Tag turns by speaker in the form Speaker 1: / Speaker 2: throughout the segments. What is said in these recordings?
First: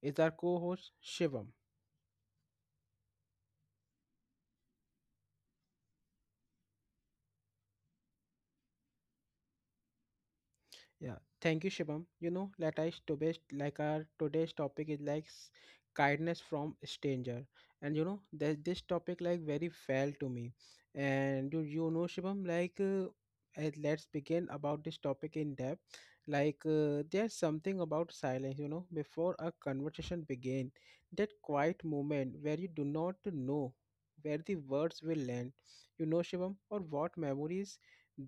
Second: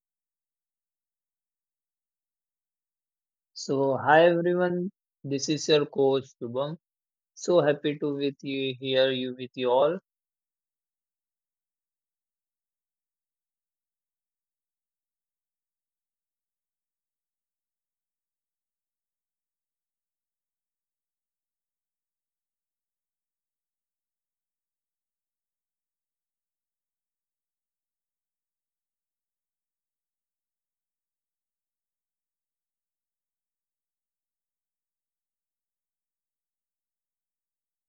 Speaker 1: is our co host Shivam.
Speaker 2: So, hi everyone, this is your coach Shubham. So happy to with you here, you with you all.
Speaker 1: Yeah, thank you, Shibam. Let us to best like our today's topic is like kindness from stranger, and you know that this topic like very fell to me, and you know Shibam like. And let's begin about this topic in depth like there's something about silence you know before a conversation begin, that quiet moment where you do not know where the words will land, you know Shivam, or what memories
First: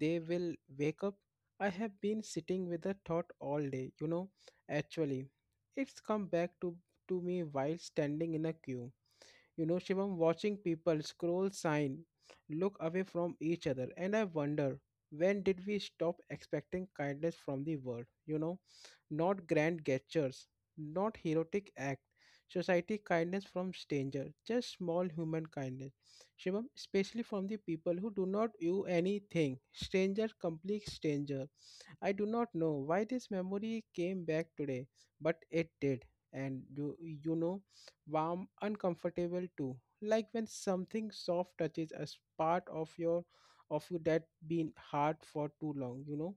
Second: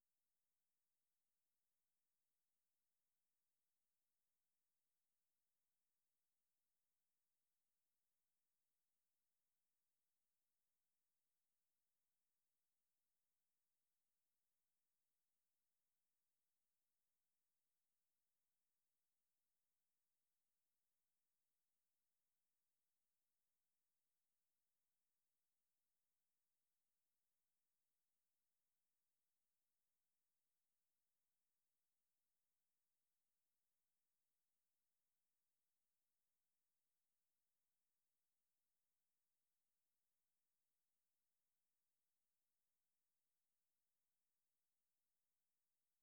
Speaker 1: they will wake up. I have been sitting with the thought all day, you know. Actually, it's come to me while standing in a queue. You know, Shivam, watching people scroll, sign, look away from each other, and I wonder when did we stop expecting kindness from the world, you know? Not grand gestures, not heroic act. Society kindness from stranger, just small human kindness. Shivam, especially from the people who do not owe anything. Stranger, complete stranger. I do not know why this memory came back today, but it did. And you know, warm, uncomfortable too. Like when something soft touches a part of you that been hard for too long, you know.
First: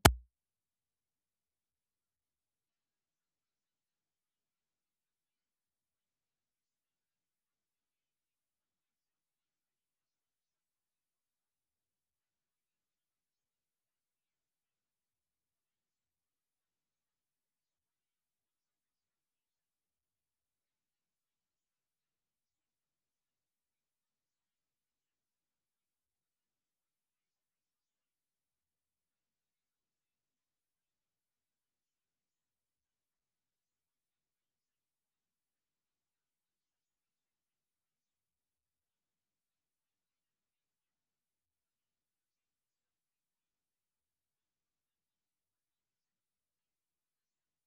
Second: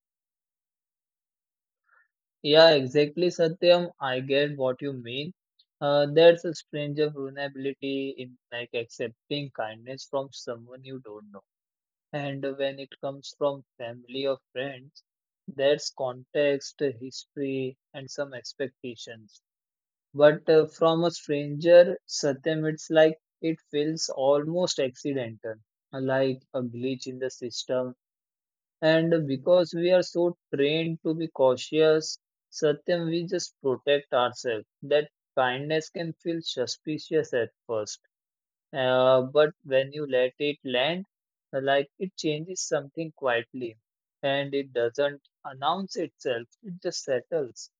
Speaker 2: Yeah, exactly, Satyam. I get what you mean. There's a strange of vulnerability in like accepting kindness from someone you don't know, and when it comes from family or friends, there's context, history, and some expectations. But from a stranger, Satyam, it's like it feels almost accidental, like a glitch in the system. And because we are so trained to be cautious, Satyam, we just protect ourselves. That kindness can feel suspicious at first, but when you let it land, like it changes something quietly, and it doesn't announce itself, it just settles.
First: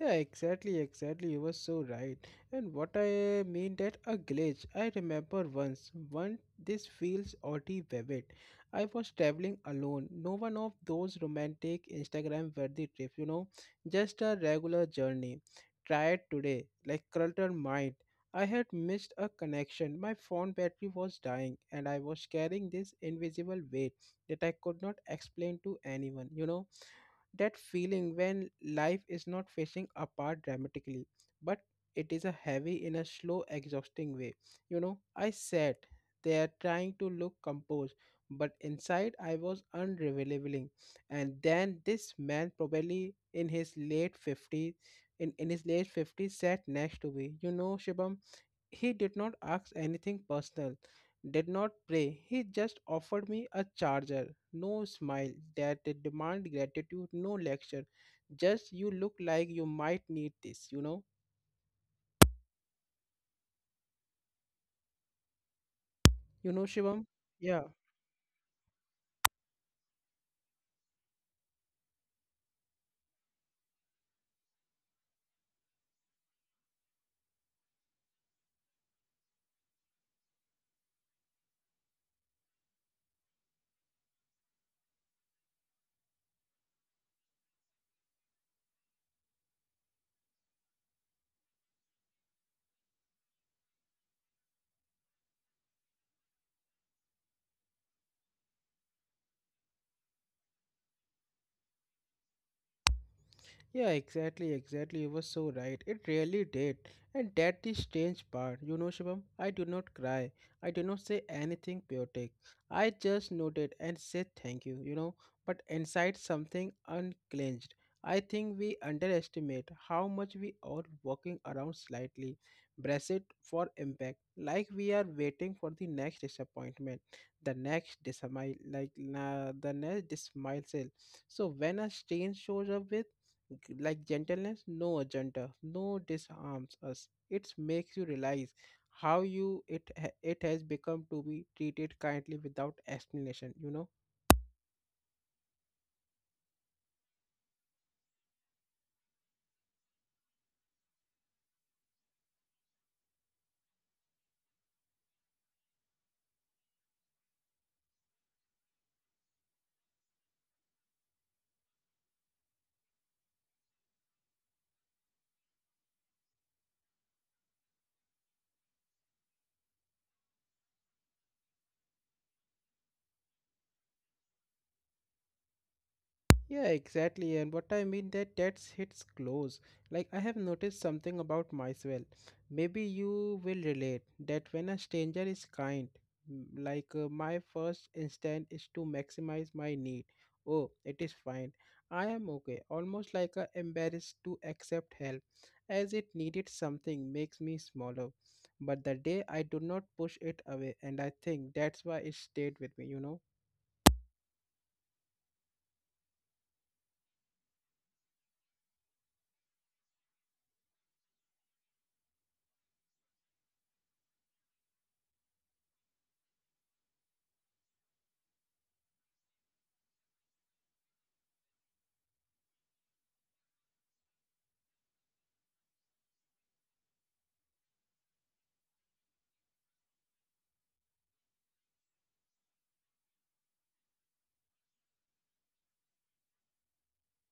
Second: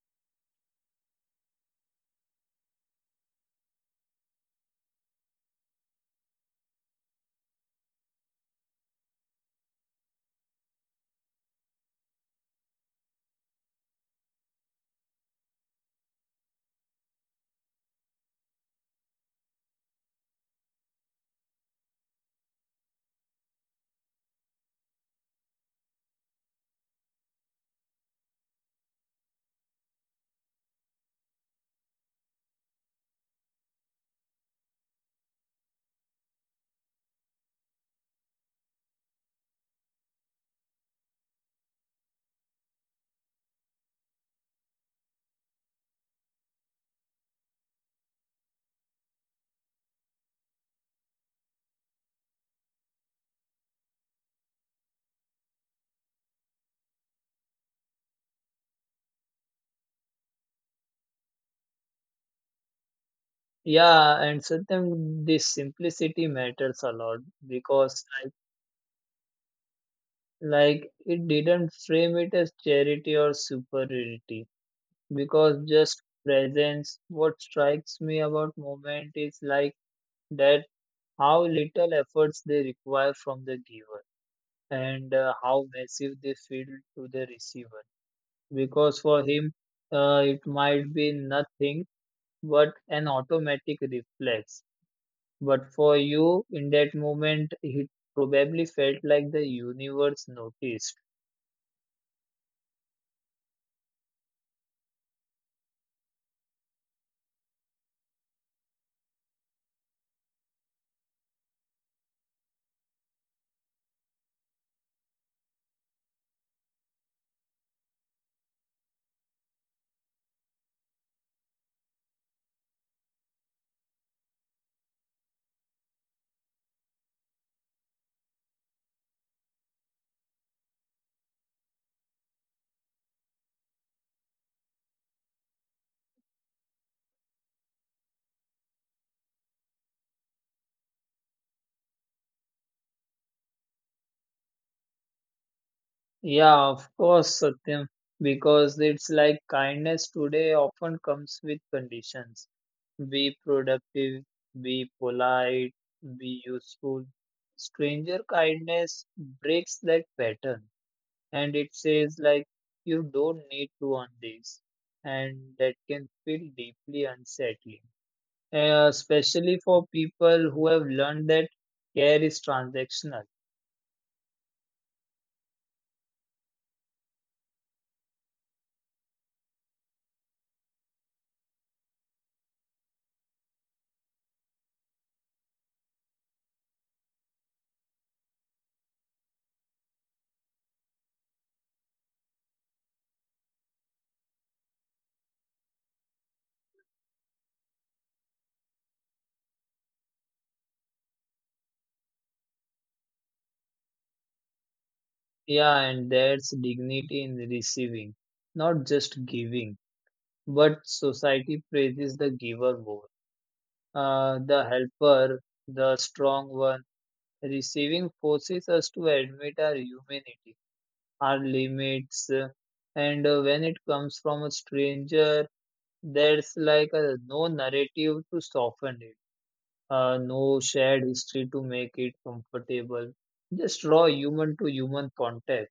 Speaker 1: Yeah, exactly, exactly. You were so right. And what I mean that a glitch. I remember once, one This feels oddly vivid. I was traveling alone. No one of those romantic Instagram worthy trip, you know, just a regular journey. Tried today, like cluttered mind. I had missed a connection. My phone battery was dying, and I was carrying this invisible weight that I could not explain to anyone, you know, that feeling when life is not facing apart dramatically, but it is a heavy in a slow, exhausting way. You know, I sat there trying to look composed, but inside I was unrevealing. And then this man, probably in his late 50s, in his late 50s, sat next to me. You know, Shibam, he did not ask anything personal, did not pray. He just offered me a charger. No smile that did demand gratitude, no lecture. Just you look like you might need this, you know?
Speaker 2: Yeah, and sometimes this simplicity matters a lot
Speaker 1: You know, Shivam?
Speaker 2: because
Speaker 1: Yeah.
Speaker 2: like it didn't frame it as charity or superiority because just presence. What strikes me about moment is like that how little efforts they require from the giver and how massive they feel to the receiver. Because for him, it might be nothing but an automatic reflex. But for you, in that moment, it probably felt like the universe noticed.
Speaker 1: Yeah, exactly, exactly. You were so right. It really did. And that the strange part. You know, Shivam, I do not cry. I do not say anything poetic. I just nodded and said thank you, you know. But inside something unclenched. I think we underestimate how much we are walking around slightly, braced for impact, like we are waiting for the next disappointment, the next dismay, like na the next dismissal. So when a strain shows up with like gentleness, no agenda, no, disarms us. It makes you realize how you it has become to be treated kindly without explanation, you know.
Speaker 2: Yeah, of course, Satyam, because it's like kindness today often comes with conditions. Be productive, be polite, be useful. Stranger kindness breaks that pattern and it says, like, you don't need to earn this. And that can feel deeply unsettling. Especially for people who have learned that care is transactional.
Speaker 1: Yeah, exactly. And what I mean that that hits close. Like I have noticed something about myself. Maybe you will relate that when a stranger is kind, my first instinct is to maximize my need. Oh, it is fine. I am okay. Almost like a embarrassed to accept help, as it needed something makes me smaller. But the day I do not push it away, and I think that's why it stayed with me. You know.
Speaker 2: Yeah, and there's dignity in receiving, not just giving. But society praises the giver more, the helper, the strong one. Receiving forces us to admit our humanity, our limits, and when it comes from a stranger, there's like a, no narrative to soften it. No shared history to make it comfortable. Just raw human to human contact.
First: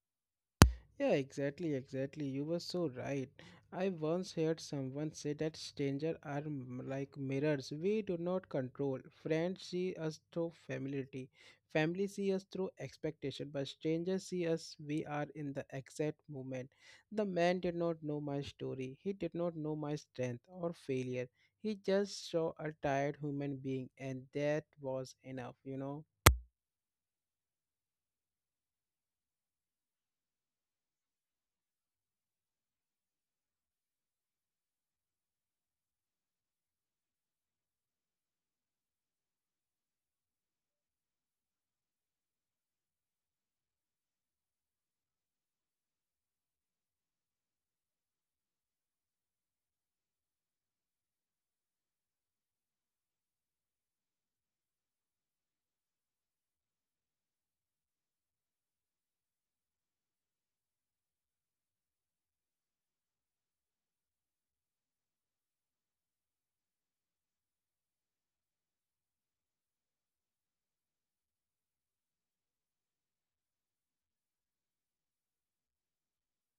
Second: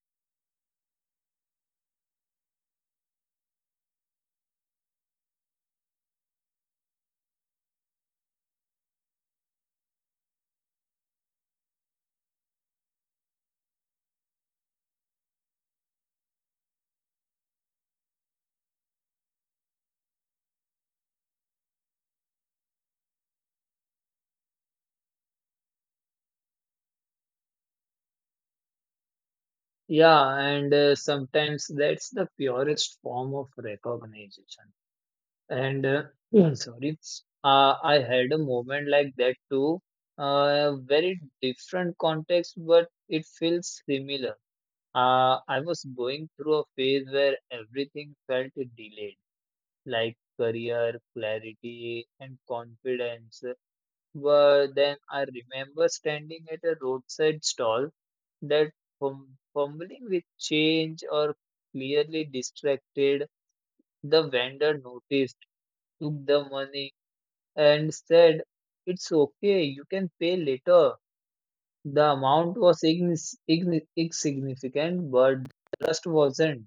Speaker 1: Yeah, exactly, exactly. You were so right. I once heard someone say that strangers are like mirrors. We do not control. Friends see us through familiarity. Family see us through expectation, but strangers see us we are in the exact moment. The man did not know my story. He did not know my strength or failure. He just saw a tired human being and that was enough, you know.
Speaker 2: Yeah, and sometimes that's the purest form of recognition. And sorry, I had a moment like that too. Very different context, but it feels similar. I was going through a phase where everything felt delayed, like career, clarity, and confidence. Were then I remember standing at a roadside stall that fumbling with change or clearly distracted, the vendor noticed, took the money and said, "It's okay, you can pay later." The amount was insignificant, but the trust wasn't.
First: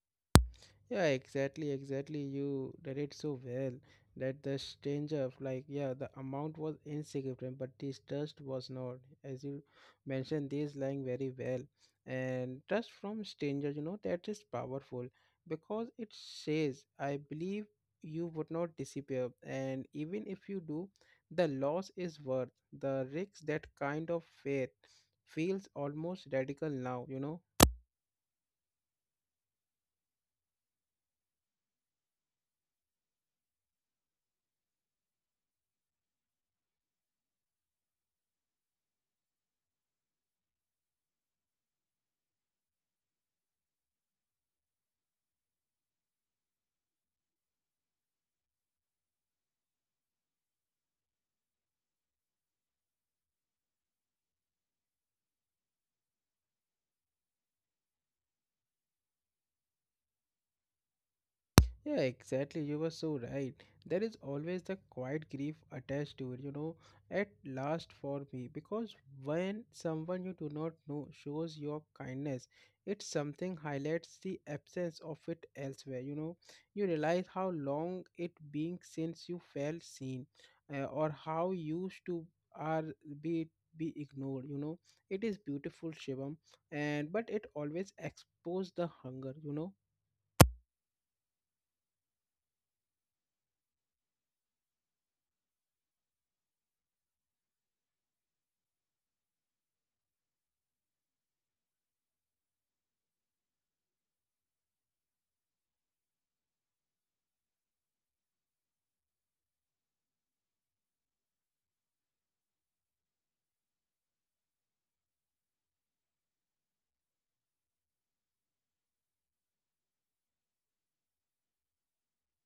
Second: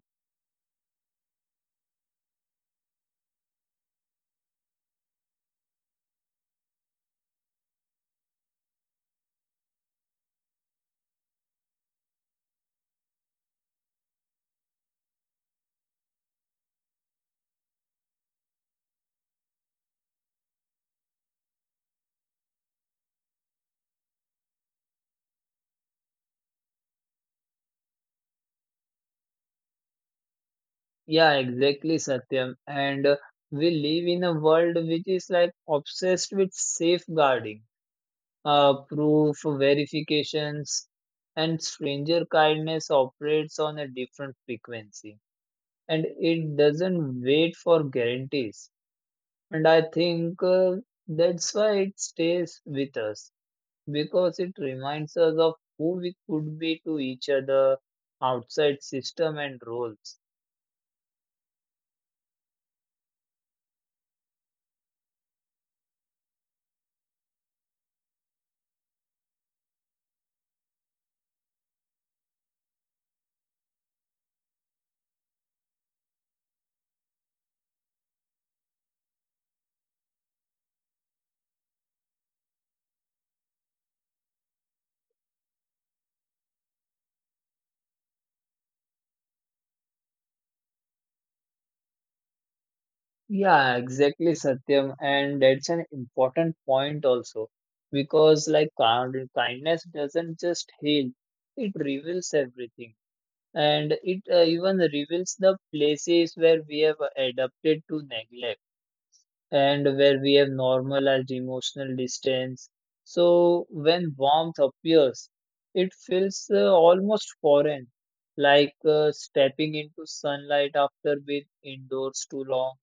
Speaker 1: Yeah, exactly, exactly. You did it so well that the stranger, like, yeah, the amount was insignificant, but this trust was not. As you mentioned, this lying very well. And trust from strangers, you know, that is powerful because it says, I believe you would not disappear. And even if you do, the loss is worth the risk. That kind of faith feels almost radical now, you know.
Speaker 2: Yeah, exactly, Satyam. And we live in a world which is like obsessed with safeguarding proof verifications, and stranger kindness operates on a different frequency, and it doesn't wait for guarantees. And I think that's why it stays with us, because it reminds us of who we could be to each other outside system and roles.
Speaker 1: Yeah, exactly. You were so right. There is always the quiet grief attached to it, you know, at last for me. Because when someone you do not know shows your kindness, it's something highlights the absence of it elsewhere, you know. You realize how long it being since you felt seen, or how used to are be be ignored, you know. It is beautiful, Shivam, and but it always exposes the hunger, you know.
Speaker 2: Yeah, exactly, Satyam. And that's an important point also because, like, kindness doesn't just heal, it reveals everything. And it even reveals the places where we have adapted to neglect, and where we have normalized emotional distance. So, when warmth appears, it feels almost foreign, like stepping into sunlight after being indoors too long.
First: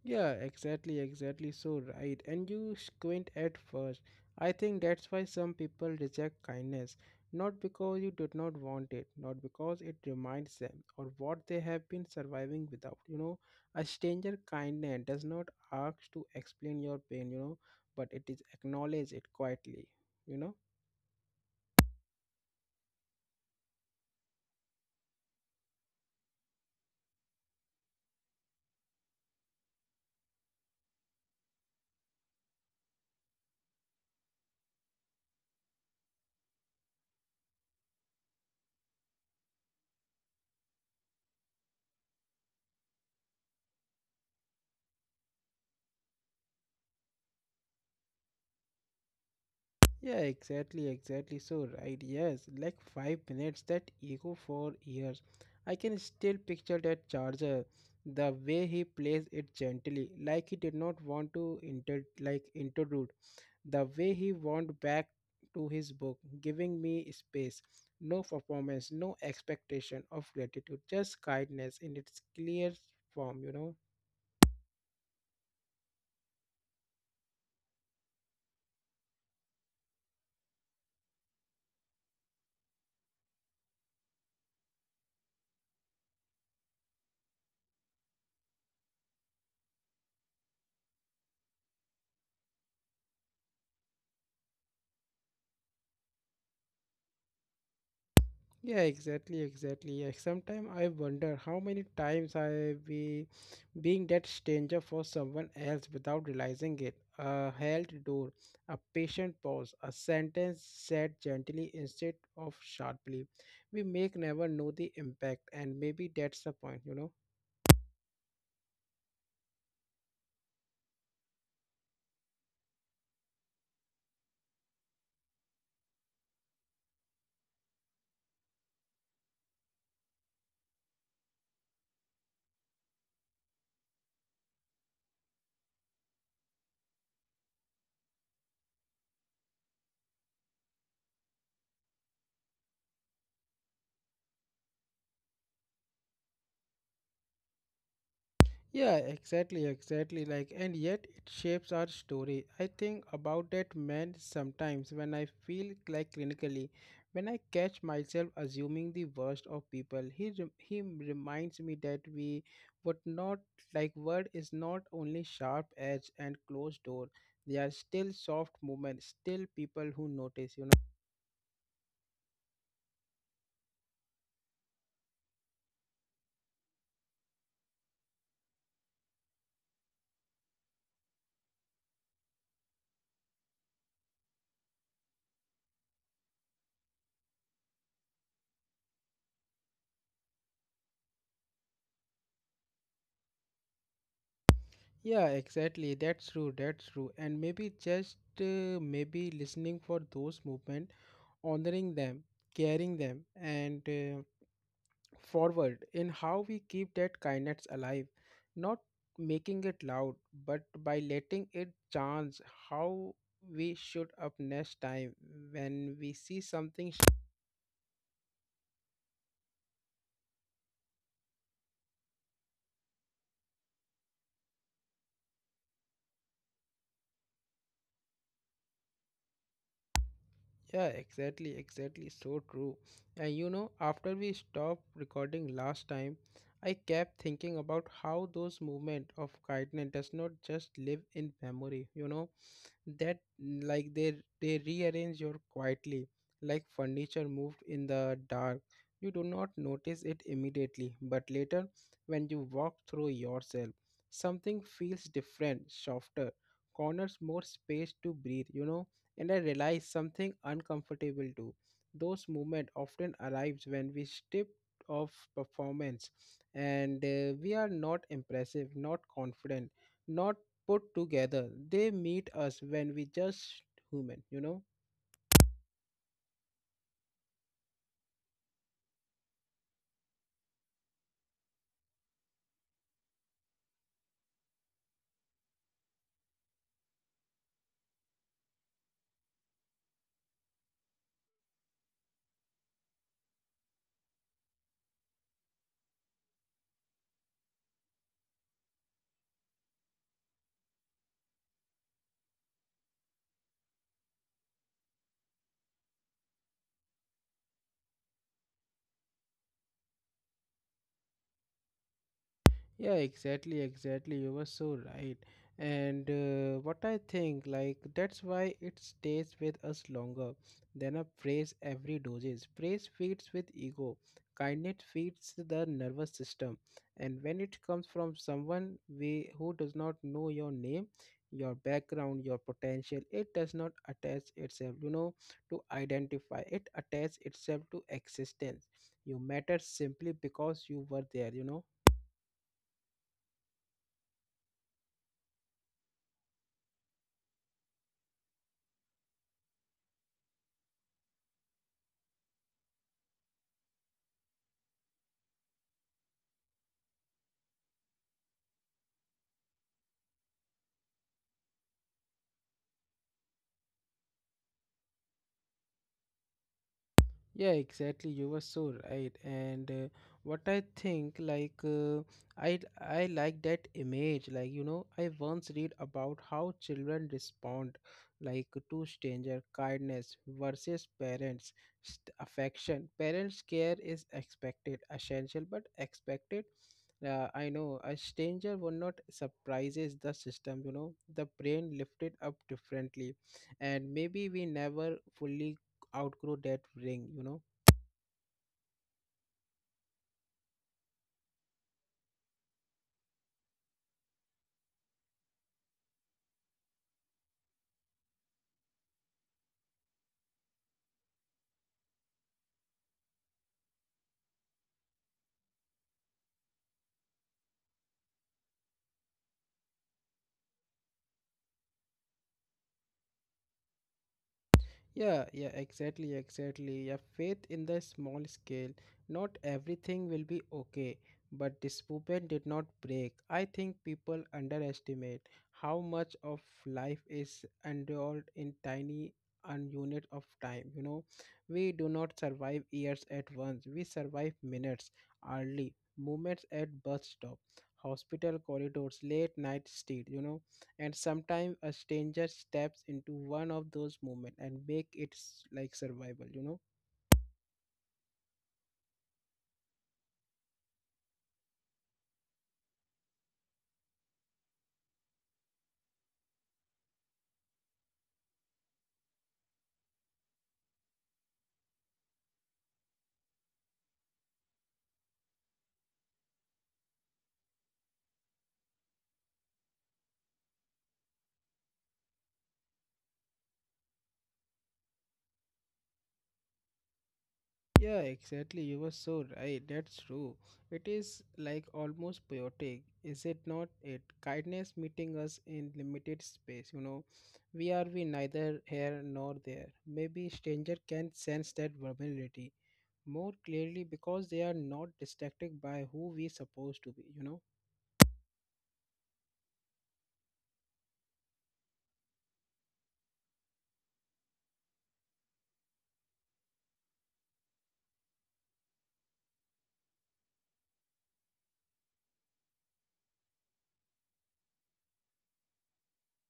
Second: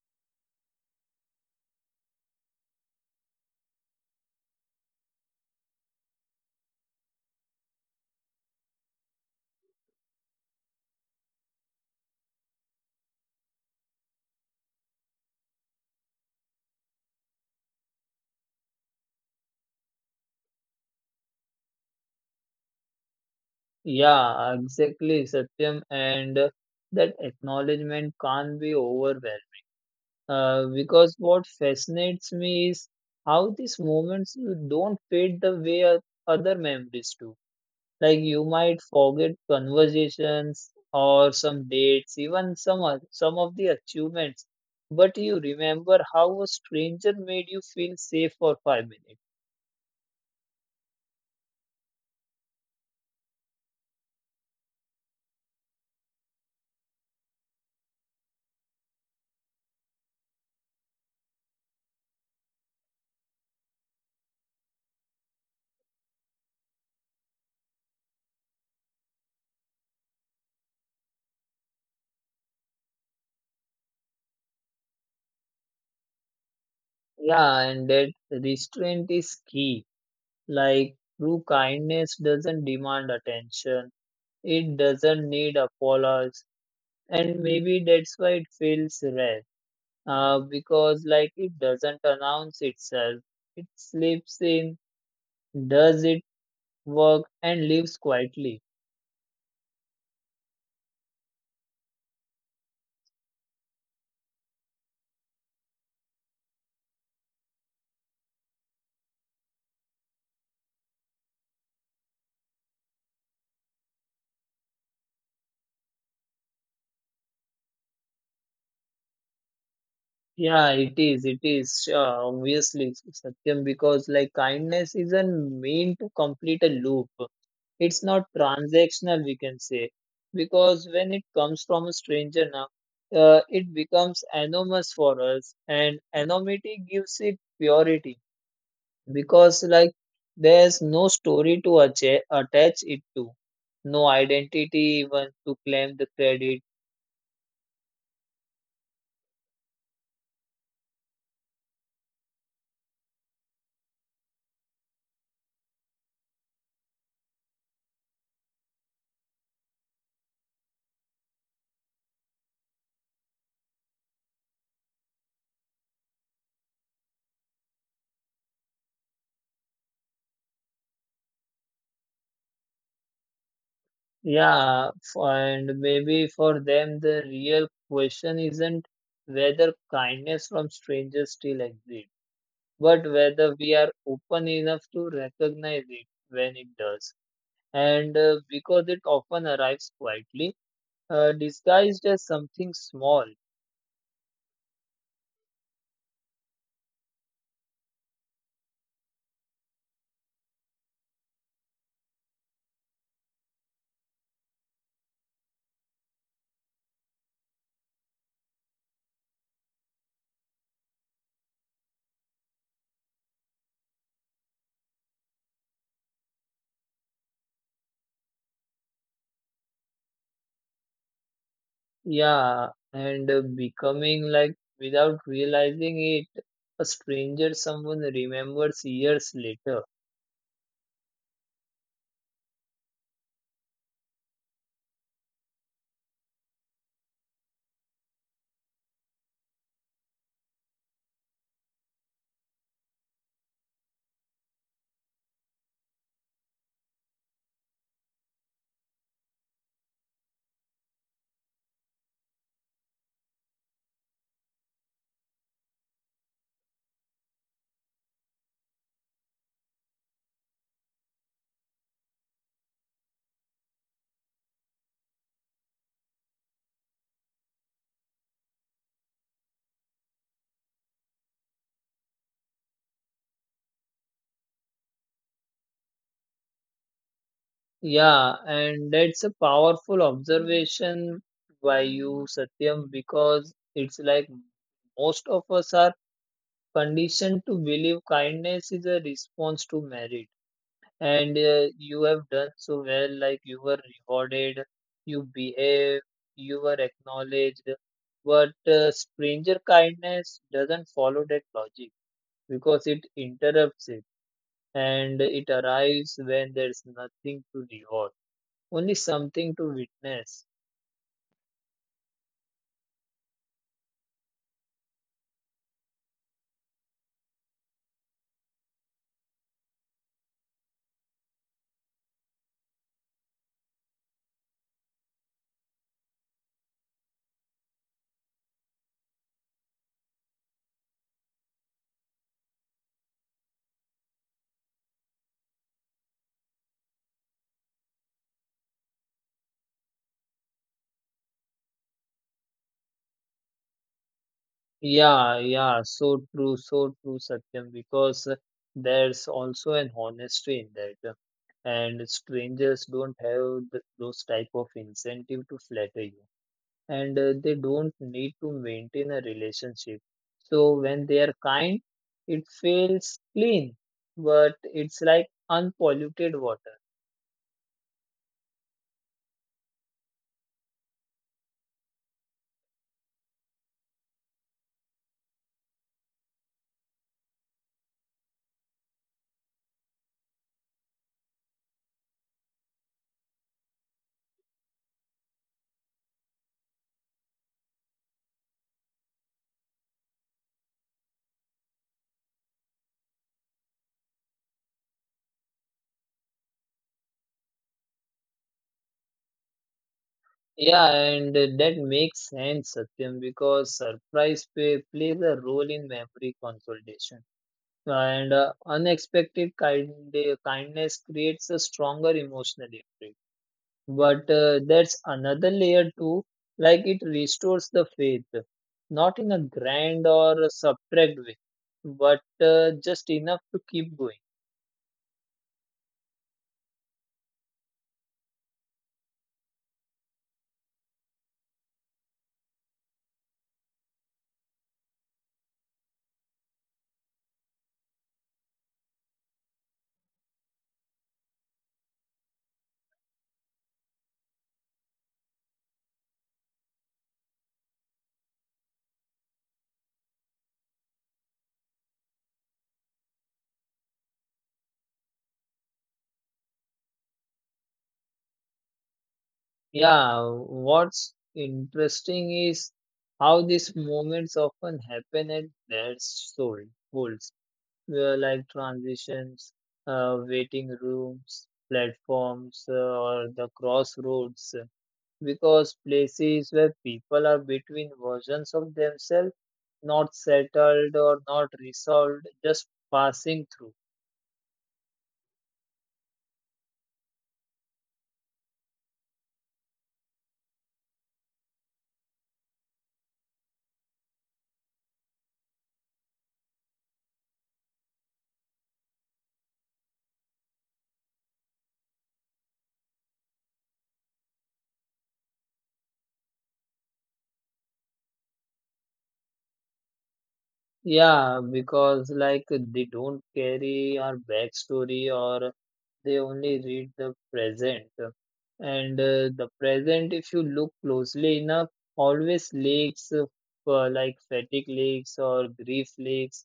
Speaker 1: Yeah, exactly, exactly. So right. And you squint at first. I think that's why some people reject kindness. Not because you did not want it, not because it reminds them or what they have been surviving without. You know, a stranger kindness does not ask to explain your pain, you know, but it is acknowledge it quietly, you know.
Speaker 2: Yeah, exactly, Satyam. And that acknowledgement can't be overwhelmed. Because what fascinates me is how these moments you don't fade the way other memories do. Like you might forget conversations or some dates, even some of the achievements, but you remember how a stranger made you feel safe for 5 minutes.
Speaker 1: Yeah, exactly, exactly. So, right, yes, like 5 minutes, that ego for years. I can still picture that charger, the way he plays it gently, like he did not want to inter like intrude, the way he went back to his book, giving me space, no performance, no expectation of gratitude, just kindness in its clear form, you know.
Speaker 2: Yeah, and that restraint is key. Like true kindness doesn't demand attention, it doesn't need apologies, and maybe that's why it feels rare. Because like it doesn't announce itself, it slips in, does its work, and leaves quietly.
Speaker 1: Yeah, exactly, exactly. Yeah. Sometimes I wonder how many times I we being that stranger for someone else without realizing it, a held door, a patient pause, a sentence said gently instead of sharply. We may never know the impact, and maybe that's the point, you know.
Speaker 2: Yeah, it is. It is sure, obviously Satyam, because like kindness isn't meant to complete a loop. It's not transactional, we can say, because when it comes from a stranger now, it becomes anonymous for us, and anonymity gives it purity because, like, there's no story to attach it to, no identity even to claim the credit.
Speaker 1: Yeah, exactly, exactly. Like, and yet it shapes our story. I think about that man sometimes when I feel like clinically, when I catch myself assuming the worst of people. He reminds me that we would not like word is not only sharp edge and closed door. They are still soft movement, still people who notice. You know.
Speaker 2: Yeah, and maybe for them, the real question isn't whether kindness from strangers still exists, but whether we are open enough to recognize it when it does. And because it often arrives quietly, disguised as something small.
Speaker 1: Yeah, exactly. That's true. That's true. And maybe just maybe listening for those movement, honoring them, caring them, and forward in how we keep that kindness alive, not making it loud, but by letting it chance how we should up next time when we see something
Speaker 2: Yeah, and becoming like without realizing it, a stranger someone remembers years later.
Speaker 1: yeah, exactly, exactly, so true. And you know, after we stopped recording last time, I kept thinking about how those movement of kindness does not just live in memory, you know, that like they rearrange your quietly, like furniture moved in the dark. You do not notice it immediately, but later when you walk through yourself, something feels different, softer corners, more space to breathe, you know. And I realize something uncomfortable too. Those moments often arrives when we strip of performance, and we are not impressive, not confident, not put together. They meet us when we just human, you know.
Speaker 2: Yeah, and that's a powerful observation by you, Satyam, because it's like most of us are conditioned to believe kindness is a response to merit, and you have done so well like you were rewarded, you behave, you were acknowledged. But stranger kindness doesn't follow that logic, because it interrupts it, and it arrives when there's nothing to reward, only something to witness.
Speaker 1: Yeah, exactly, exactly. You were so right. And what I think, like, that's why it stays with us longer than a praise every doses. Praise feeds with ego, kindness feeds the nervous system. And when it comes from someone we, who does not know your name, your background, your potential, it does not attach itself, you know, to identify. It attaches itself to existence. You matter simply because you were there, you know.
Speaker 2: Yeah, yeah, so true, Satyam, because there's also an honesty in that. And strangers don't have th those type of incentive to flatter you, and they don't need to maintain a relationship. So when they are kind, it feels clean, but it's like unpolluted water.
Speaker 1: Yeah, exactly. You were so right. And what I think, like, I like that image. Like, you know, I once read about how children respond, like, to stranger kindness versus parents' affection. Parents' care is expected, essential, but expected. I know a stranger would not surprises the system. You know, the brain lifted up differently, and maybe we never fully outgrow that ring, you know.
Speaker 2: Yeah, and that makes sense, Satyam, because surprise plays a role in memory consolidation, and unexpected kindness creates a stronger emotional impact. But that's another layer too, like it restores the faith, not in a grand or a subtract way, but just enough to keep going.
Speaker 1: Yeah, yeah, exactly, exactly, yeah, faith in the small scale. Not everything will be okay, but this movement did not break. I think people underestimate how much of life is enrolled in tiny and unit of time, you know. We do not survive years at once, we survive minutes, hourly moments at bus stop, hospital corridors, late night street, you know. And sometimes a stranger steps into one of those moments and make it like survival, you know.
Speaker 2: Yeah, what's interesting is how these moments often happen at their soul, like transitions, waiting rooms, platforms, or the crossroads, because places where people are between versions of themselves, not settled or not resolved, just passing through.
Speaker 1: Yeah, exactly, you were so right, that's true. It is like almost poetic, is it not? It kindness meeting us in limited space, you know. We neither here nor there. Maybe stranger can sense that vulnerability more clearly because they are not distracted by who we supposed to be, you know.
Speaker 2: Yeah, because like they don't carry our backstory, or they only read the present. And the present, if you look closely enough, always lakes for like fatigue lakes or grief lakes,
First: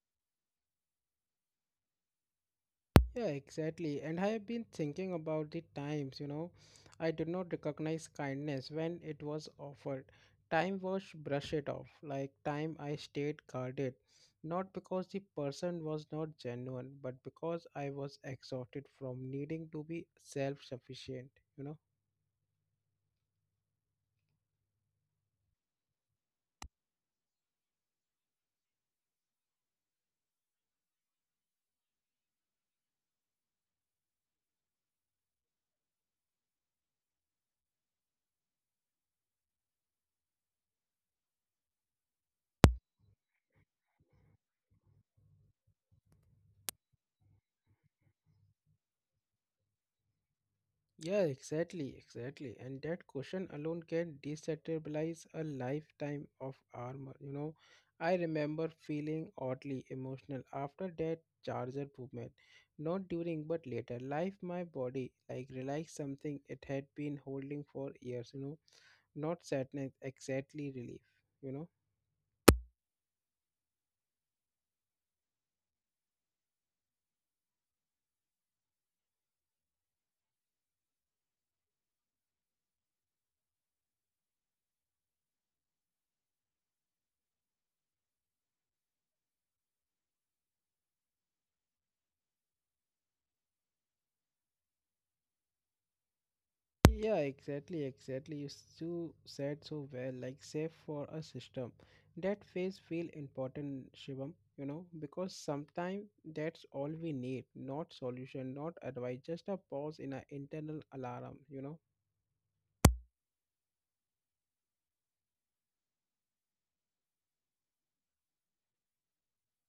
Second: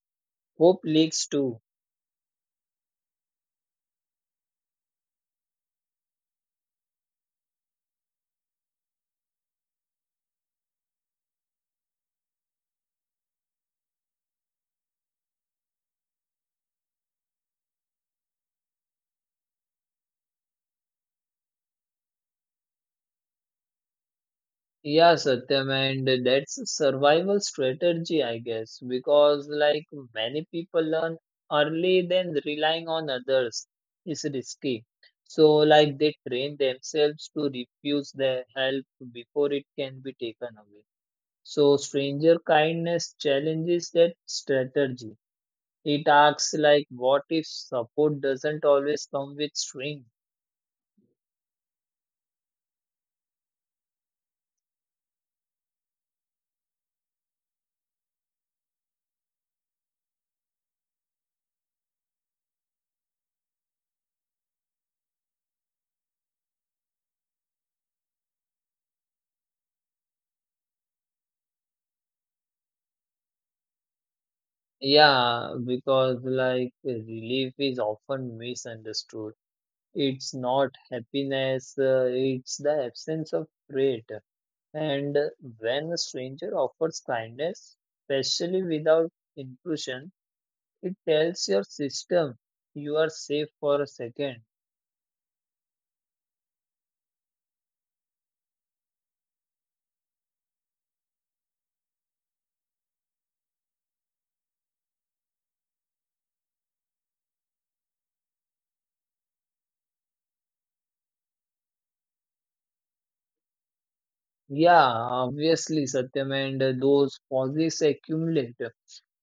Speaker 2: hope lakes too.
Speaker 1: Yeah, exactly. And I have been thinking about the times, you know, I did not recognize kindness when it was offered. Time was brush it off, like time I stayed guarded, not because the person was not genuine, but because I was exhausted from needing to be self sufficient, you know.
Speaker 2: Yeah, Satyam, and that's a survival strategy, I guess, because like many people learn early, then relying on others is risky. So, like, they train themselves to refuse their help before it can be taken away. So, stranger kindness challenges that strategy. It asks, like, what if support doesn't always come with strength?
Speaker 1: Yeah, exactly, exactly. And that question alone can destabilize a lifetime of armor. You know, I remember feeling oddly emotional after that charger movement. Not during, but later. Life, my body, like relaxed something it had been holding for years. You know, not sadness, exactly relief. You know.
Speaker 2: Yeah, because, like, relief is often misunderstood. It's not happiness, it's the absence of dread. And when a stranger offers kindness, especially without intrusion, it tells your system you are safe for a second.
Speaker 1: Yeah, exactly, exactly. You said so well, like save for a system. That phase feel important, Shivam, you know, because sometimes that's all we need, not solution, not advice, just a pause in an internal alarm, you know.
Speaker 2: Yeah, obviously, Satyam, and those pauses accumulate.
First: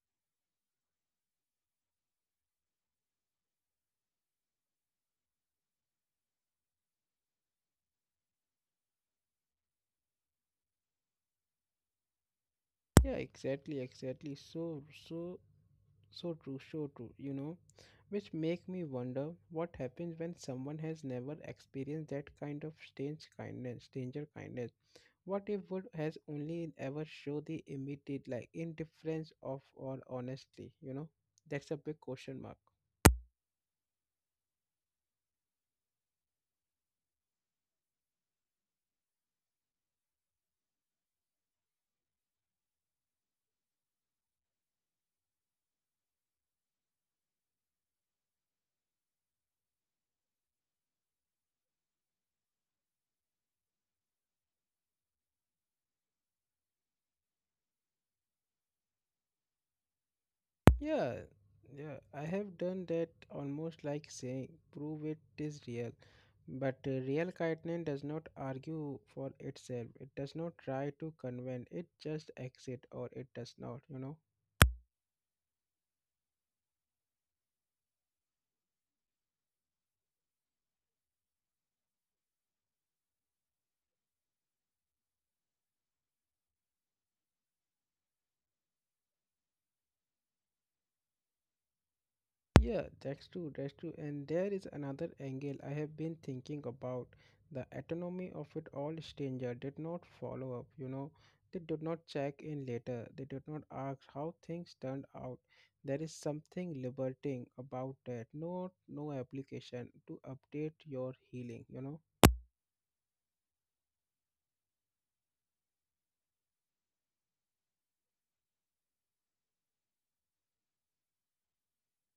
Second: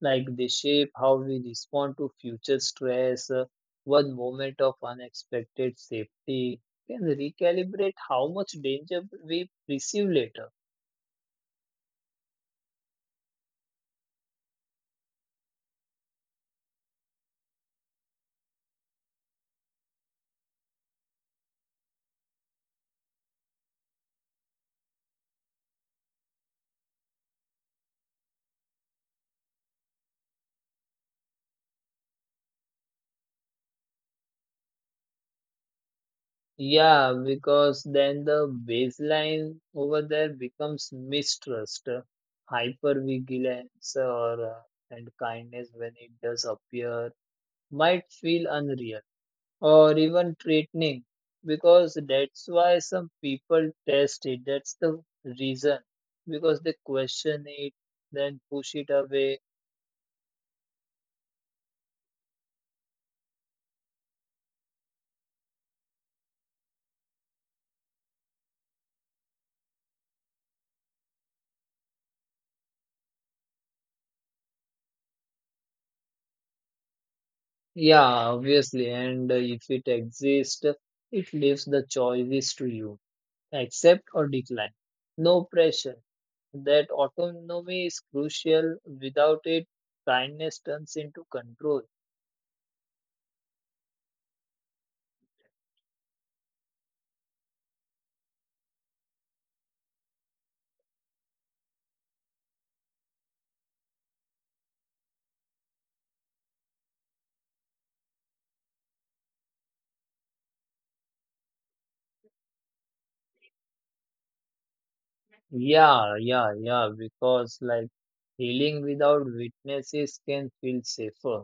Speaker 2: Like they shape how we respond to future stress. One moment of unexpected safety can recalibrate how much danger we perceive later.
Speaker 1: Yeah, exactly, exactly. So, so true, so true, you know, which make me wonder what happens when someone has never experienced that kind of strange kindness, stranger kindness. What if would has only ever show the immediate like indifference of or honestly, you know? That's a big question mark.
Speaker 2: Yeah, because then the baseline over there becomes mistrust, hypervigilance, or and kindness when it does appear might feel unreal, or even threatening, because that's why some people test it. That's the reason, because they question it, then push it away.
Speaker 1: Yeah, yeah, I have done that almost like saying prove it is real. But real kindness does not argue for itself. It does not try to convince. It just exit or it does not, you know.
Speaker 2: Yeah, obviously. And if it exists, it leaves the choices to you: accept or decline, no pressure. That autonomy is crucial; without it, kindness turns into control.
Speaker 1: Yeah, that's true, that's true. And there is another angle I have been thinking about. The autonomy of it all stranger did not follow up, you know. They did not check in later. They did not ask how things turned out. There is something liberating about that. No no application to update your healing, you know.
Speaker 2: Yeah, yeah, yeah, because like healing without witnesses can feel safer,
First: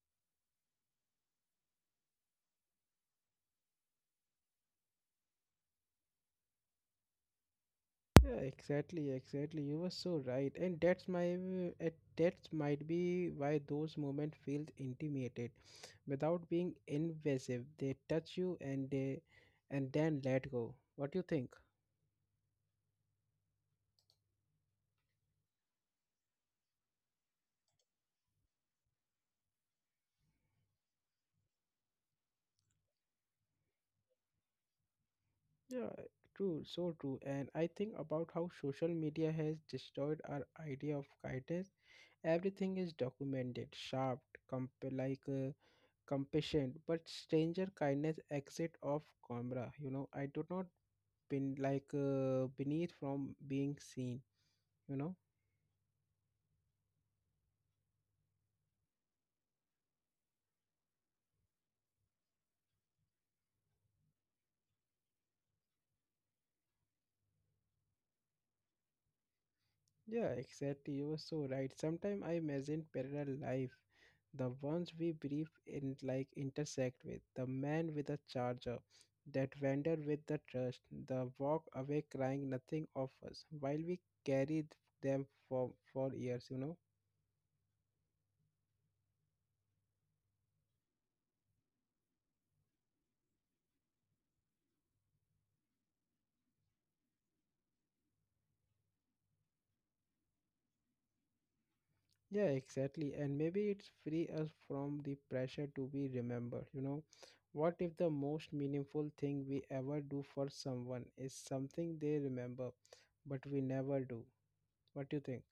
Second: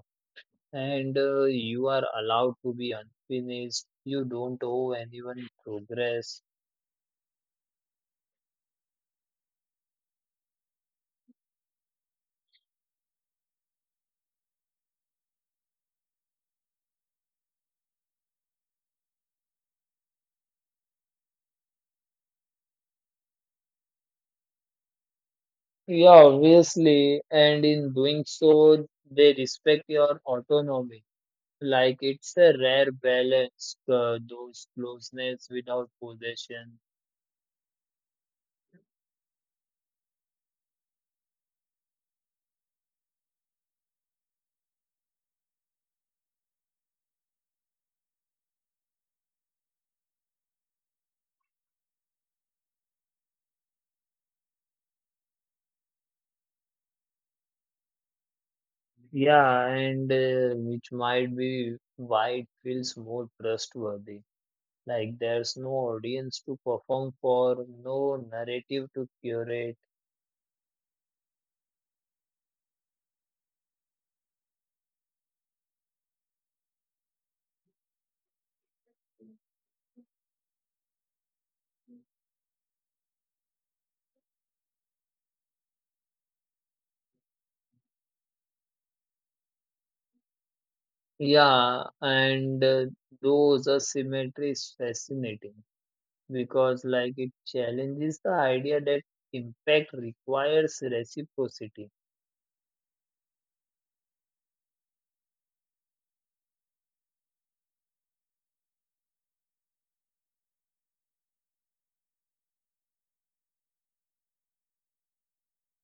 Speaker 2: and you are allowed to be unfinished. You don't owe anyone progress.
Speaker 1: Yeah, exactly, exactly. You were so right, and that's my uh, that might be why those moments feel intimated, without being invasive. They touch you and they, and then let go. What do you think?
Speaker 2: Yeah, obviously, and in doing so, they respect your autonomy. Like it's a rare balance, those closeness without
Speaker 1: Yeah, true,
Speaker 2: possession.
Speaker 1: so true. And I think about how social media has destroyed our idea of kindness. Everything is documented, sharp, comp like. Compassion but stranger kindness exit off camera, you know. I do not been like beneath from being seen, you know.
Speaker 2: Yeah, and which might be why it feels more trustworthy. Like there's no audience to perform for, no narrative to curate.
Speaker 1: Yeah, exactly, you were so right. Sometimes I imagine parallel life, the ones we brief in like intersect with the man with a charger, that vendor with the trust, the walk away crying nothing of us while we carry them for years, you know.
Speaker 2: Yeah, and those asymmetry is fascinating because, like, it challenges the idea that impact requires reciprocity.
Speaker 1: Yeah, exactly. And maybe it's free us from the pressure to be remembered, you know. What if the most meaningful thing we ever do for someone is something they remember, but we never do? What do you think?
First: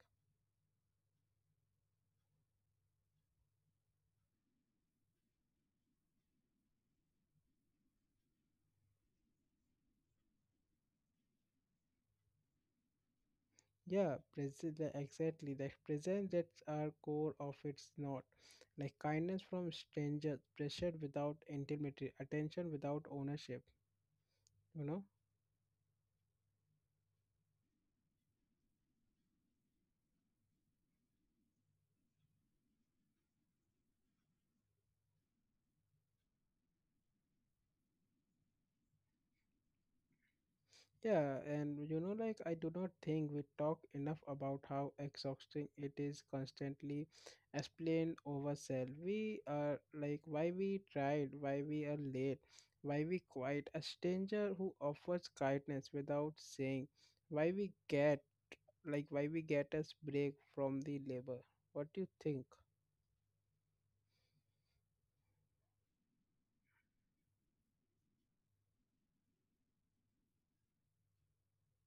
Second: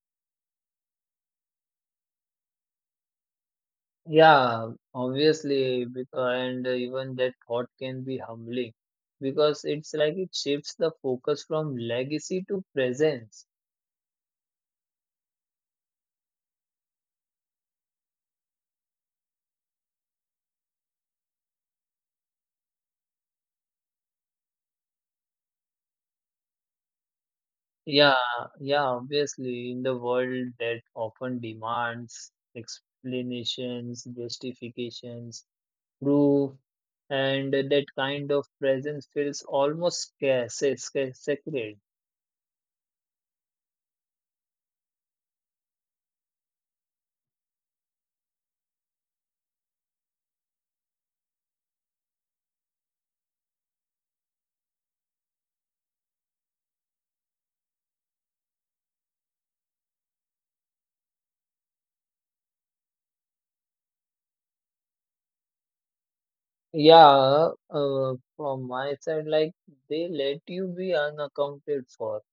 Speaker 2: Yeah, obviously, because, and even that thought can be humbling because it's like it shifts the focus from legacy to presence.
Speaker 1: Yeah, present, exactly. The presence that's our core of it's not. Like kindness from strangers, pressure without intimacy, attention without ownership, you know.
Speaker 2: Yeah, yeah, obviously, in the world that often demands explanations, justifications, proof, and that kind of presence feels almost
Speaker 1: Yeah,
Speaker 2: sacred.
Speaker 1: and you know, like I do not think we talk enough about how exhausting it is constantly explained over cell. We are like why we tried, why we are late, why we quiet a stranger who offers kindness without saying, why we get like why we get us break from the labor. What do you think?
Speaker 2: Yeah, from my side, like they let you be unaccounted for,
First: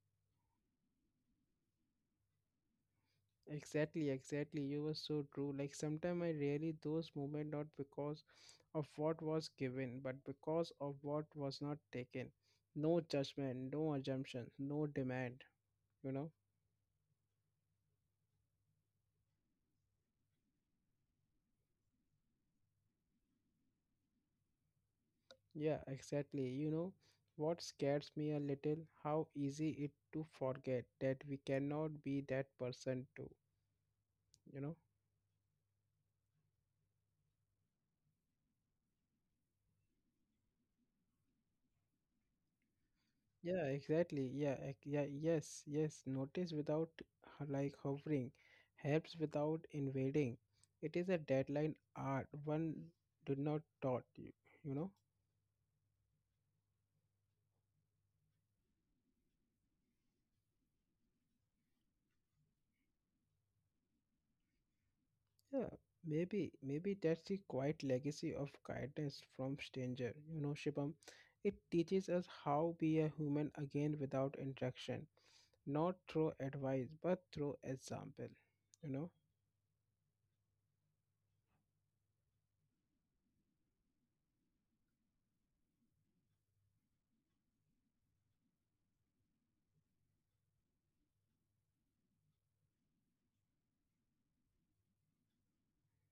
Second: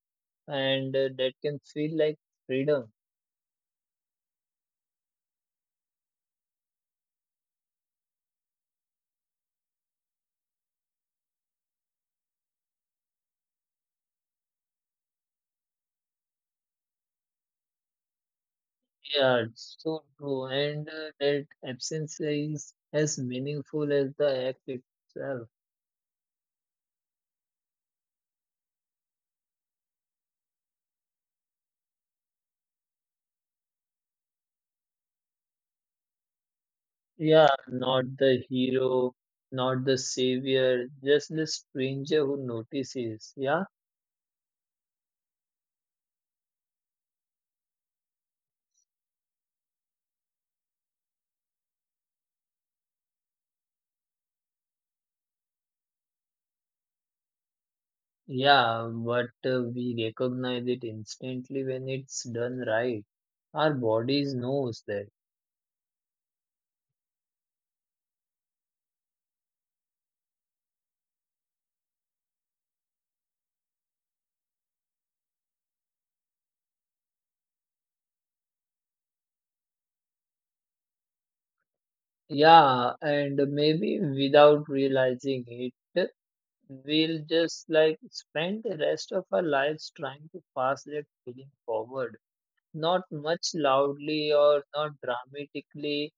Speaker 2: and that can feel like freedom.
Speaker 1: Exactly, exactly. You were so true. Like sometimes I really those moments not because of what was given, but because of what was not taken. No judgment, no assumption, no demand. You know?
Speaker 2: Yeah, it's so true. And that absence is as meaningful as the act itself.
Speaker 1: Yeah, exactly. You know what scares me a little? How easy it to forget that we cannot be that person too. You know?
Speaker 2: Yeah, not the hero, not the savior, just the stranger who notices. Yeah.
Speaker 1: Yeah, exactly. Yeah, yeah, yes, yes. Notice without like hovering, helps without invading. It is a deadline art one did not taught you, you know?
Speaker 2: Yeah, but we recognize it instantly when it's done right. Our bodies knows that.
Speaker 1: Yeah, maybe that's the quiet legacy of guidance from stranger, you know, Shibam. It teaches us how be a human again without interaction, not through advice, but through example, you know?
Speaker 2: Yeah, and maybe without realizing it, we'll just like spend the rest of our lives trying to pass that feeling forward. Not much loudly or not dramatically,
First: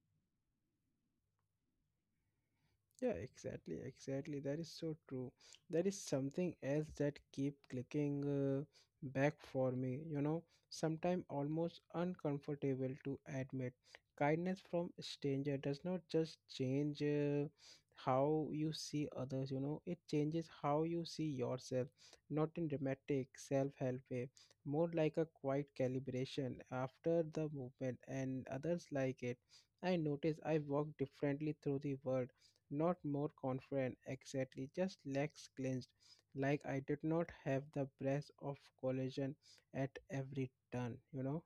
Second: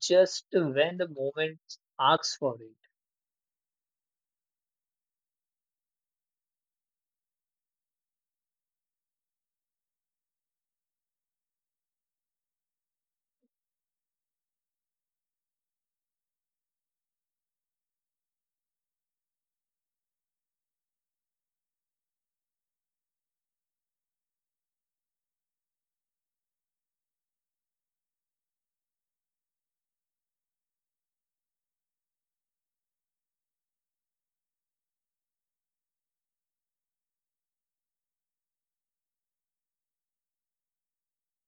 Speaker 2: just when the moment asks for it.
Speaker 1: Yeah, exactly, exactly. That is so true. There is something else that keep clicking back for me, you know, sometimes almost uncomfortable to admit. Kindness from stranger does not just change how you see others, you know, it changes how you see yourself, not in dramatic self-help way, more like a quiet calibration after the movement and others like it. I notice I walk differently through the world, not more confident exactly, just legs clenched, like I did not have the breath of collision at every turn, you know.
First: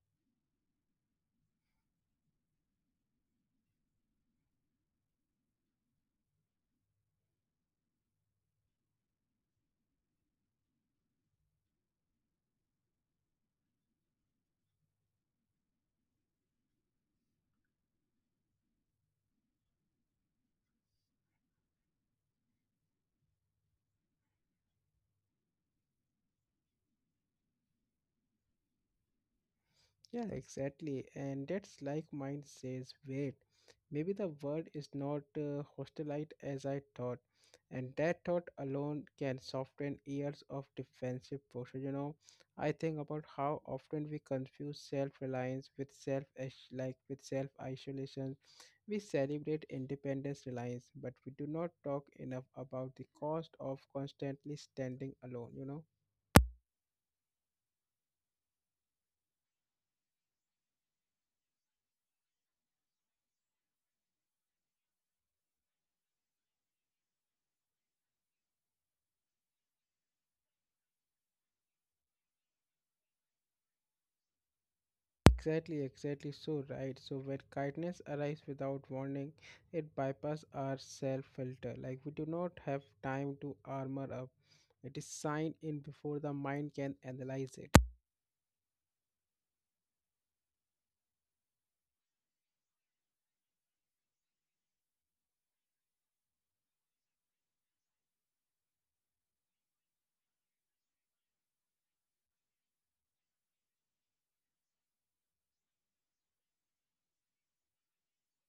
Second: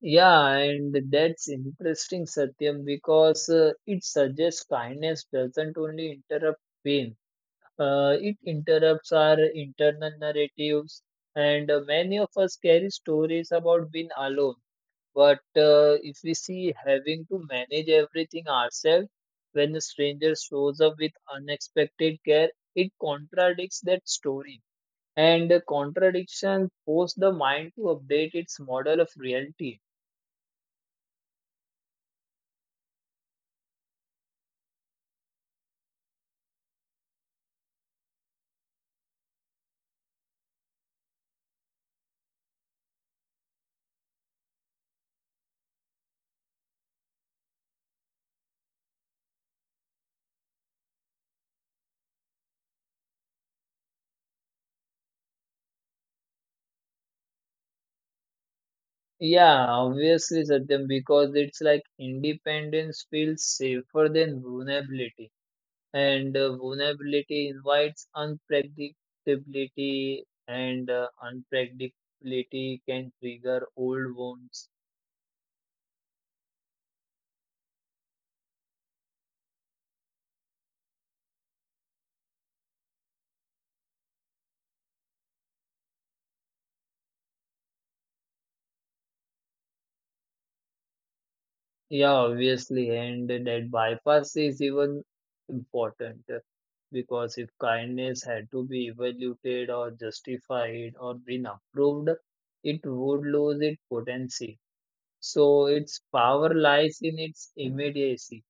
Speaker 2: Yeah, and that's interesting, Satyam, because it suggests kindness doesn't only interrupt pain, it interrupts our internal narratives. And many of us carry stories about being alone. But if we see having to manage everything ourselves, when a stranger shows up with unexpected care, it contradicts that story. And contradiction forces the mind to update its model of reality.
Speaker 1: Yeah, exactly. And that's like mind says, wait, maybe the world is not hostile as I thought. And that thought alone can soften years of defensive posture. You know, I think about how often we confuse self-reliance with self like with self-isolation. We celebrate independence reliance, but we do not talk enough about the cost of constantly standing alone, you know.
Speaker 2: Yeah, obviously, Satyam, because it's like independence feels safer than vulnerability, and vulnerability invites unpredictability, and unpredictability can trigger old wounds.
Speaker 1: Exactly, exactly so right. So when kindness arrives without warning, it bypasses our self filter. Like we do not have time to armor up. It is signed in before the mind can analyze it.
Speaker 2: Yeah, obviously, and that bypass is even important, because if kindness had to be evaluated or justified or been approved, it would lose its potency. So its power lies in its immediacy.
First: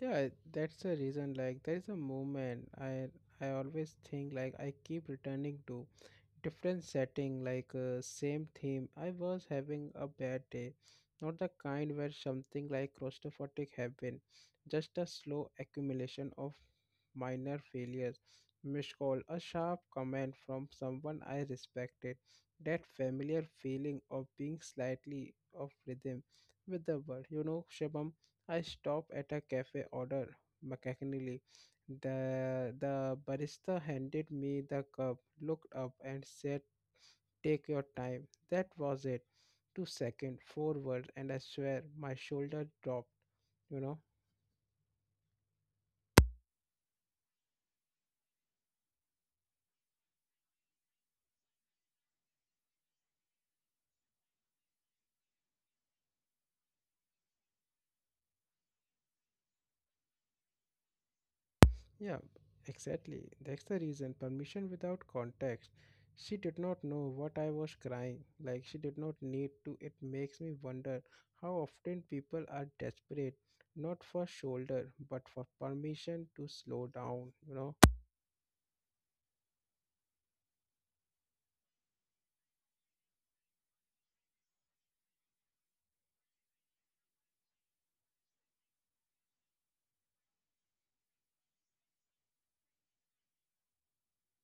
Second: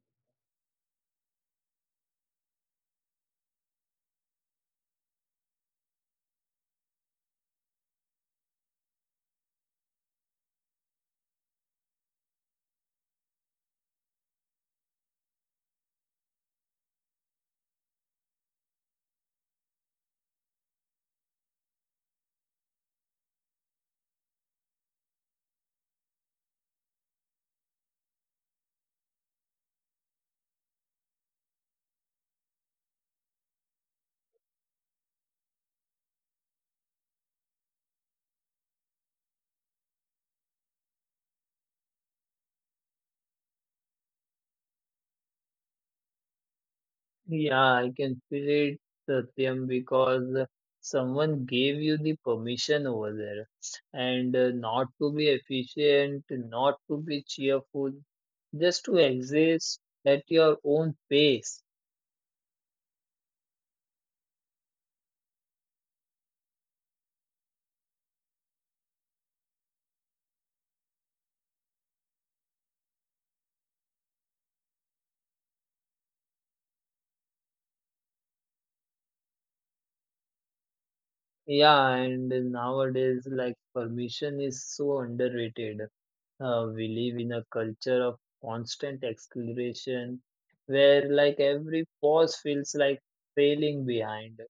Speaker 1: Yeah, that's the reason. Like there is a moment I always think like I keep returning to, different setting like same theme. I was having a bad day, not the kind where something like claustrophobic happened, just a slow accumulation of minor failures, missed call, a sharp comment from someone I respected, that familiar feeling of being slightly off rhythm with the world, you know, Shabam. I stopped at a cafe, order mechanically. The barista handed me the cup, looked up and said, "Take your time." That was it. 2 seconds, 4 words, and I swear my shoulder dropped. You know?
Speaker 2: Yeah, I can feel it, Satyam, because someone gave you the permission over there. And not to be efficient, not to be cheerful, just to exist at your own pace.
Speaker 1: Yeah, exactly. That's the reason. Permission without context. She did not know what I was crying. Like she did not need to. It makes me wonder how often people are desperate, not for shoulder, but for permission to slow down. You know?
Speaker 2: Yeah, and nowadays, like, permission is so underrated. We live in a culture of constant acceleration where like every pause feels like failing behind.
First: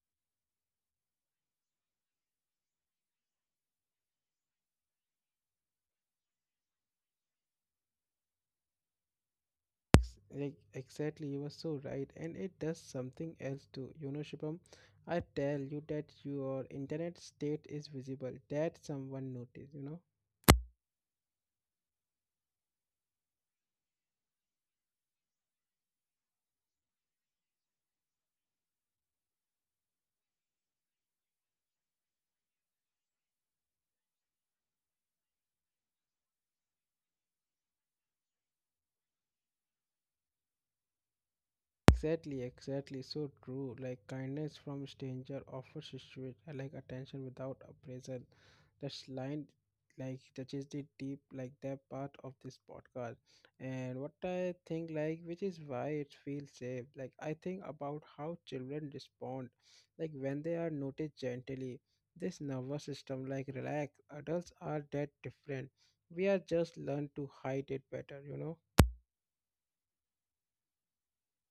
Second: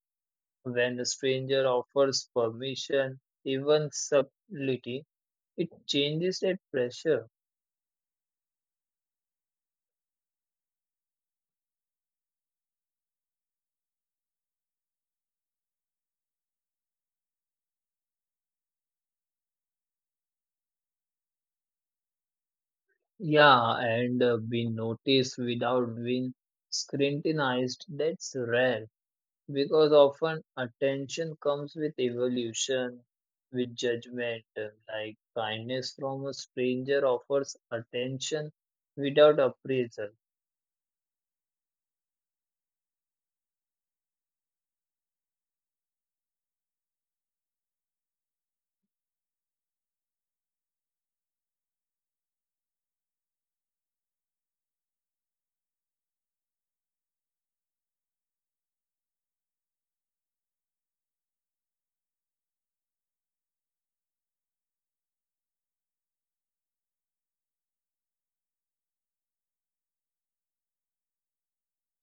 Speaker 2: When a stranger offers permission, even subtlety, it changes that pressure.
Speaker 1: Ex- Exactly, you were so right, and it does something else too. You know, Shubham, I tell you that your internet state is visible, that someone noticed, you know.
Speaker 2: Yeah, and being noticed without being scrutinized, that's rare, because often attention comes with evolution, with judgment. Like kindness from a stranger offers attention without appraisal.
Speaker 1: Exactly, exactly. So true. Like kindness from stranger offers like attention without appraisal. That's line like touches the deep like that part of this podcast. And what I think like which is why it feels safe. Like I think about how children respond like when they are noticed gently. This nervous system like relax. Adults are that different. We are just learn to hide it better, you know.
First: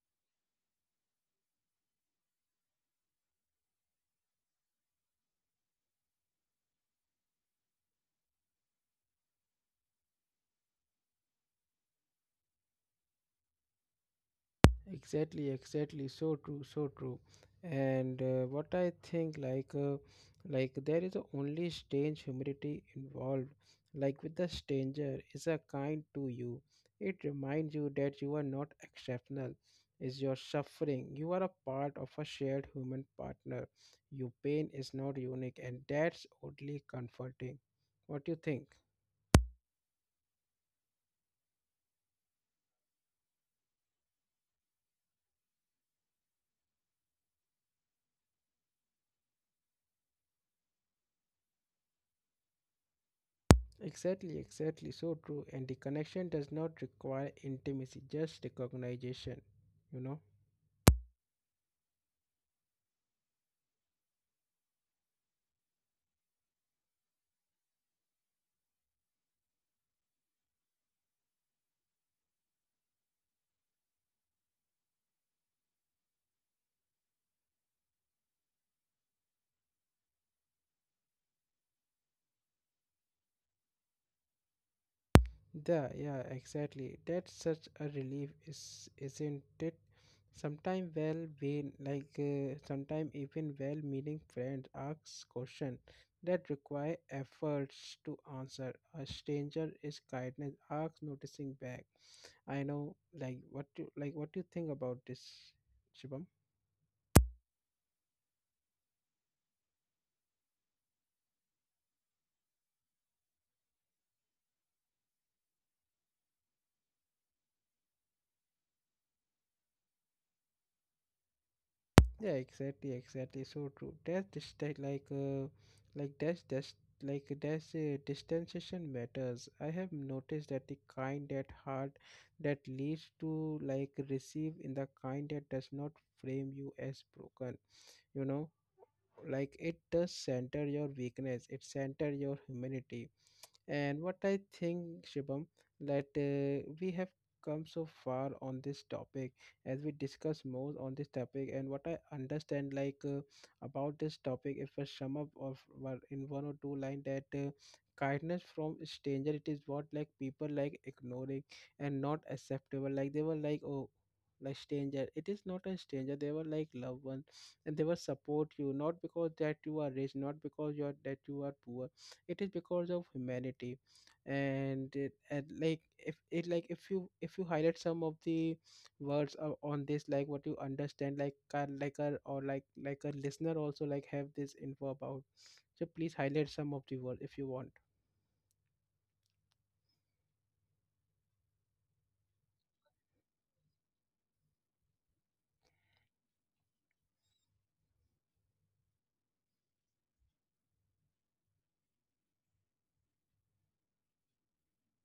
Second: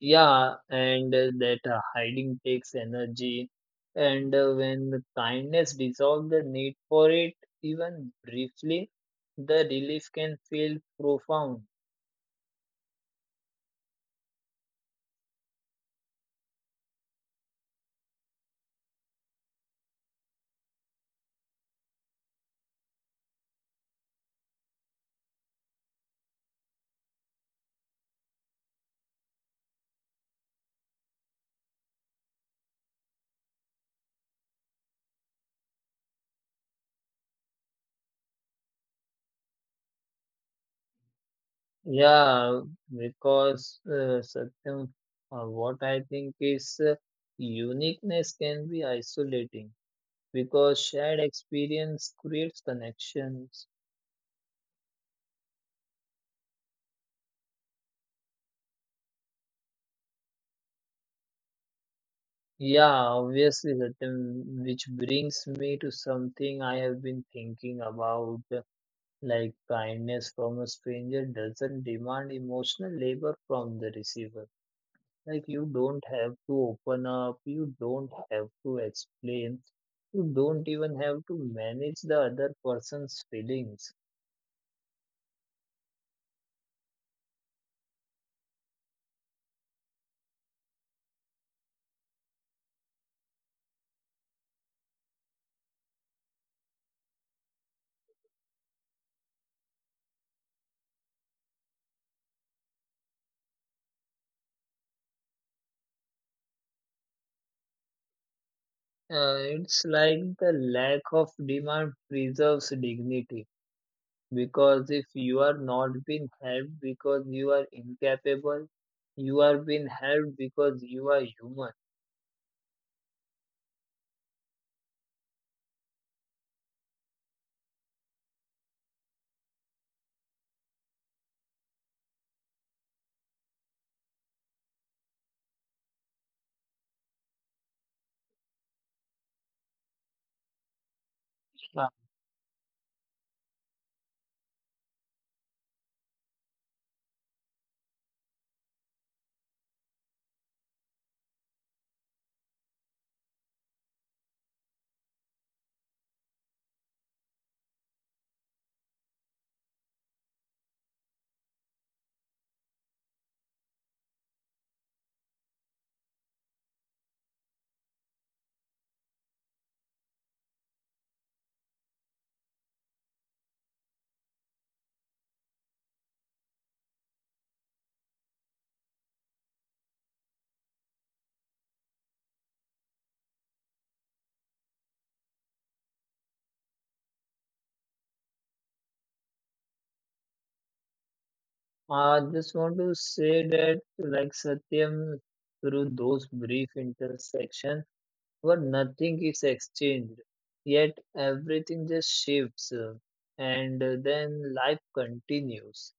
Speaker 2: Yeah, and that hiding takes energy, and when the kindness dissolves the need for it, even briefly, the relief can feel profound.
Speaker 1: Exactly, exactly. So true, so true. And what I think, like there is a only strange humility involved. Like with the stranger, is a kind to you. It reminds you that you are not exceptional. Is your suffering? You are a part of a shared human partner. Your pain is not unique, and that's oddly comforting. What do you think?
Speaker 2: Yeah, because Satyam, what I think is uniqueness can be isolating because shared experience creates connections.
Speaker 1: Exactly, exactly. So true. And the connection does not require intimacy, just recognition, you know?
Speaker 2: Yeah, obviously, Satyam, which brings me to something I have been thinking about, like kindness from a stranger doesn't demand emotional labor from the receiver. Like you don't have to open up, you don't have to explain, you don't even have to manage the other person's feelings.
Speaker 1: Yeah, yeah, exactly. That's such a relief, is isn't it? Sometimes well being like sometimes even well meaning friends ask questions that require efforts to answer. A stranger is kindness, asks noticing back. I know like what you like what do you think about this, Shibam?
Speaker 2: It's like the lack of demand preserves dignity, because if you are not being helped because you are incapable, you are being helped because you are human.
Speaker 1: Yeah, exactly, exactly. So true. That's just like that's just like that's a distanciation matters. I have noticed that the kind that hard that leads to like receive in the kind that does not frame you as broken. You know, like it does center your
Speaker 2: Uh,
Speaker 1: weakness. It center your humanity. And what I think, Shibam, that we have come so far on this topic. As we discuss more on this topic and what I understand like about this topic, if I sum up of in 1 or 2 line, that kindness from stranger, it is what like people like ignoring and not acceptable, like they were like oh, like stranger, it is not a stranger, they were like loved one, and they will support you not because that you are rich, not because you are that you are poor, it is because of humanity. And, it, and like if it like if you highlight some of the words on this, like what you understand, like a or like a listener also like have this info about, so please highlight some of the words if you want.
Speaker 2: I just want to say that, like Satyam, through those brief intersections, where nothing is exchanged, yet everything just shifts, and then life continues.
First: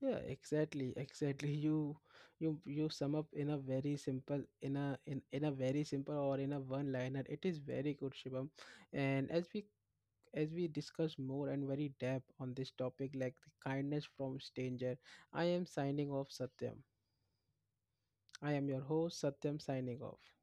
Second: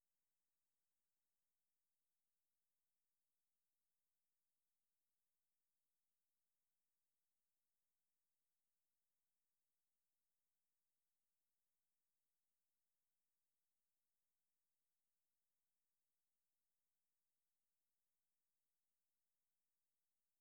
Speaker 1: Yeah, exactly, exactly. You sum up in a very simple in a in a very simple or in a one liner, it is very good, Shivam. And as we discuss more and very depth on this topic, like the kindness from stranger, I am signing off, Satyam. I am your host Satyam signing off.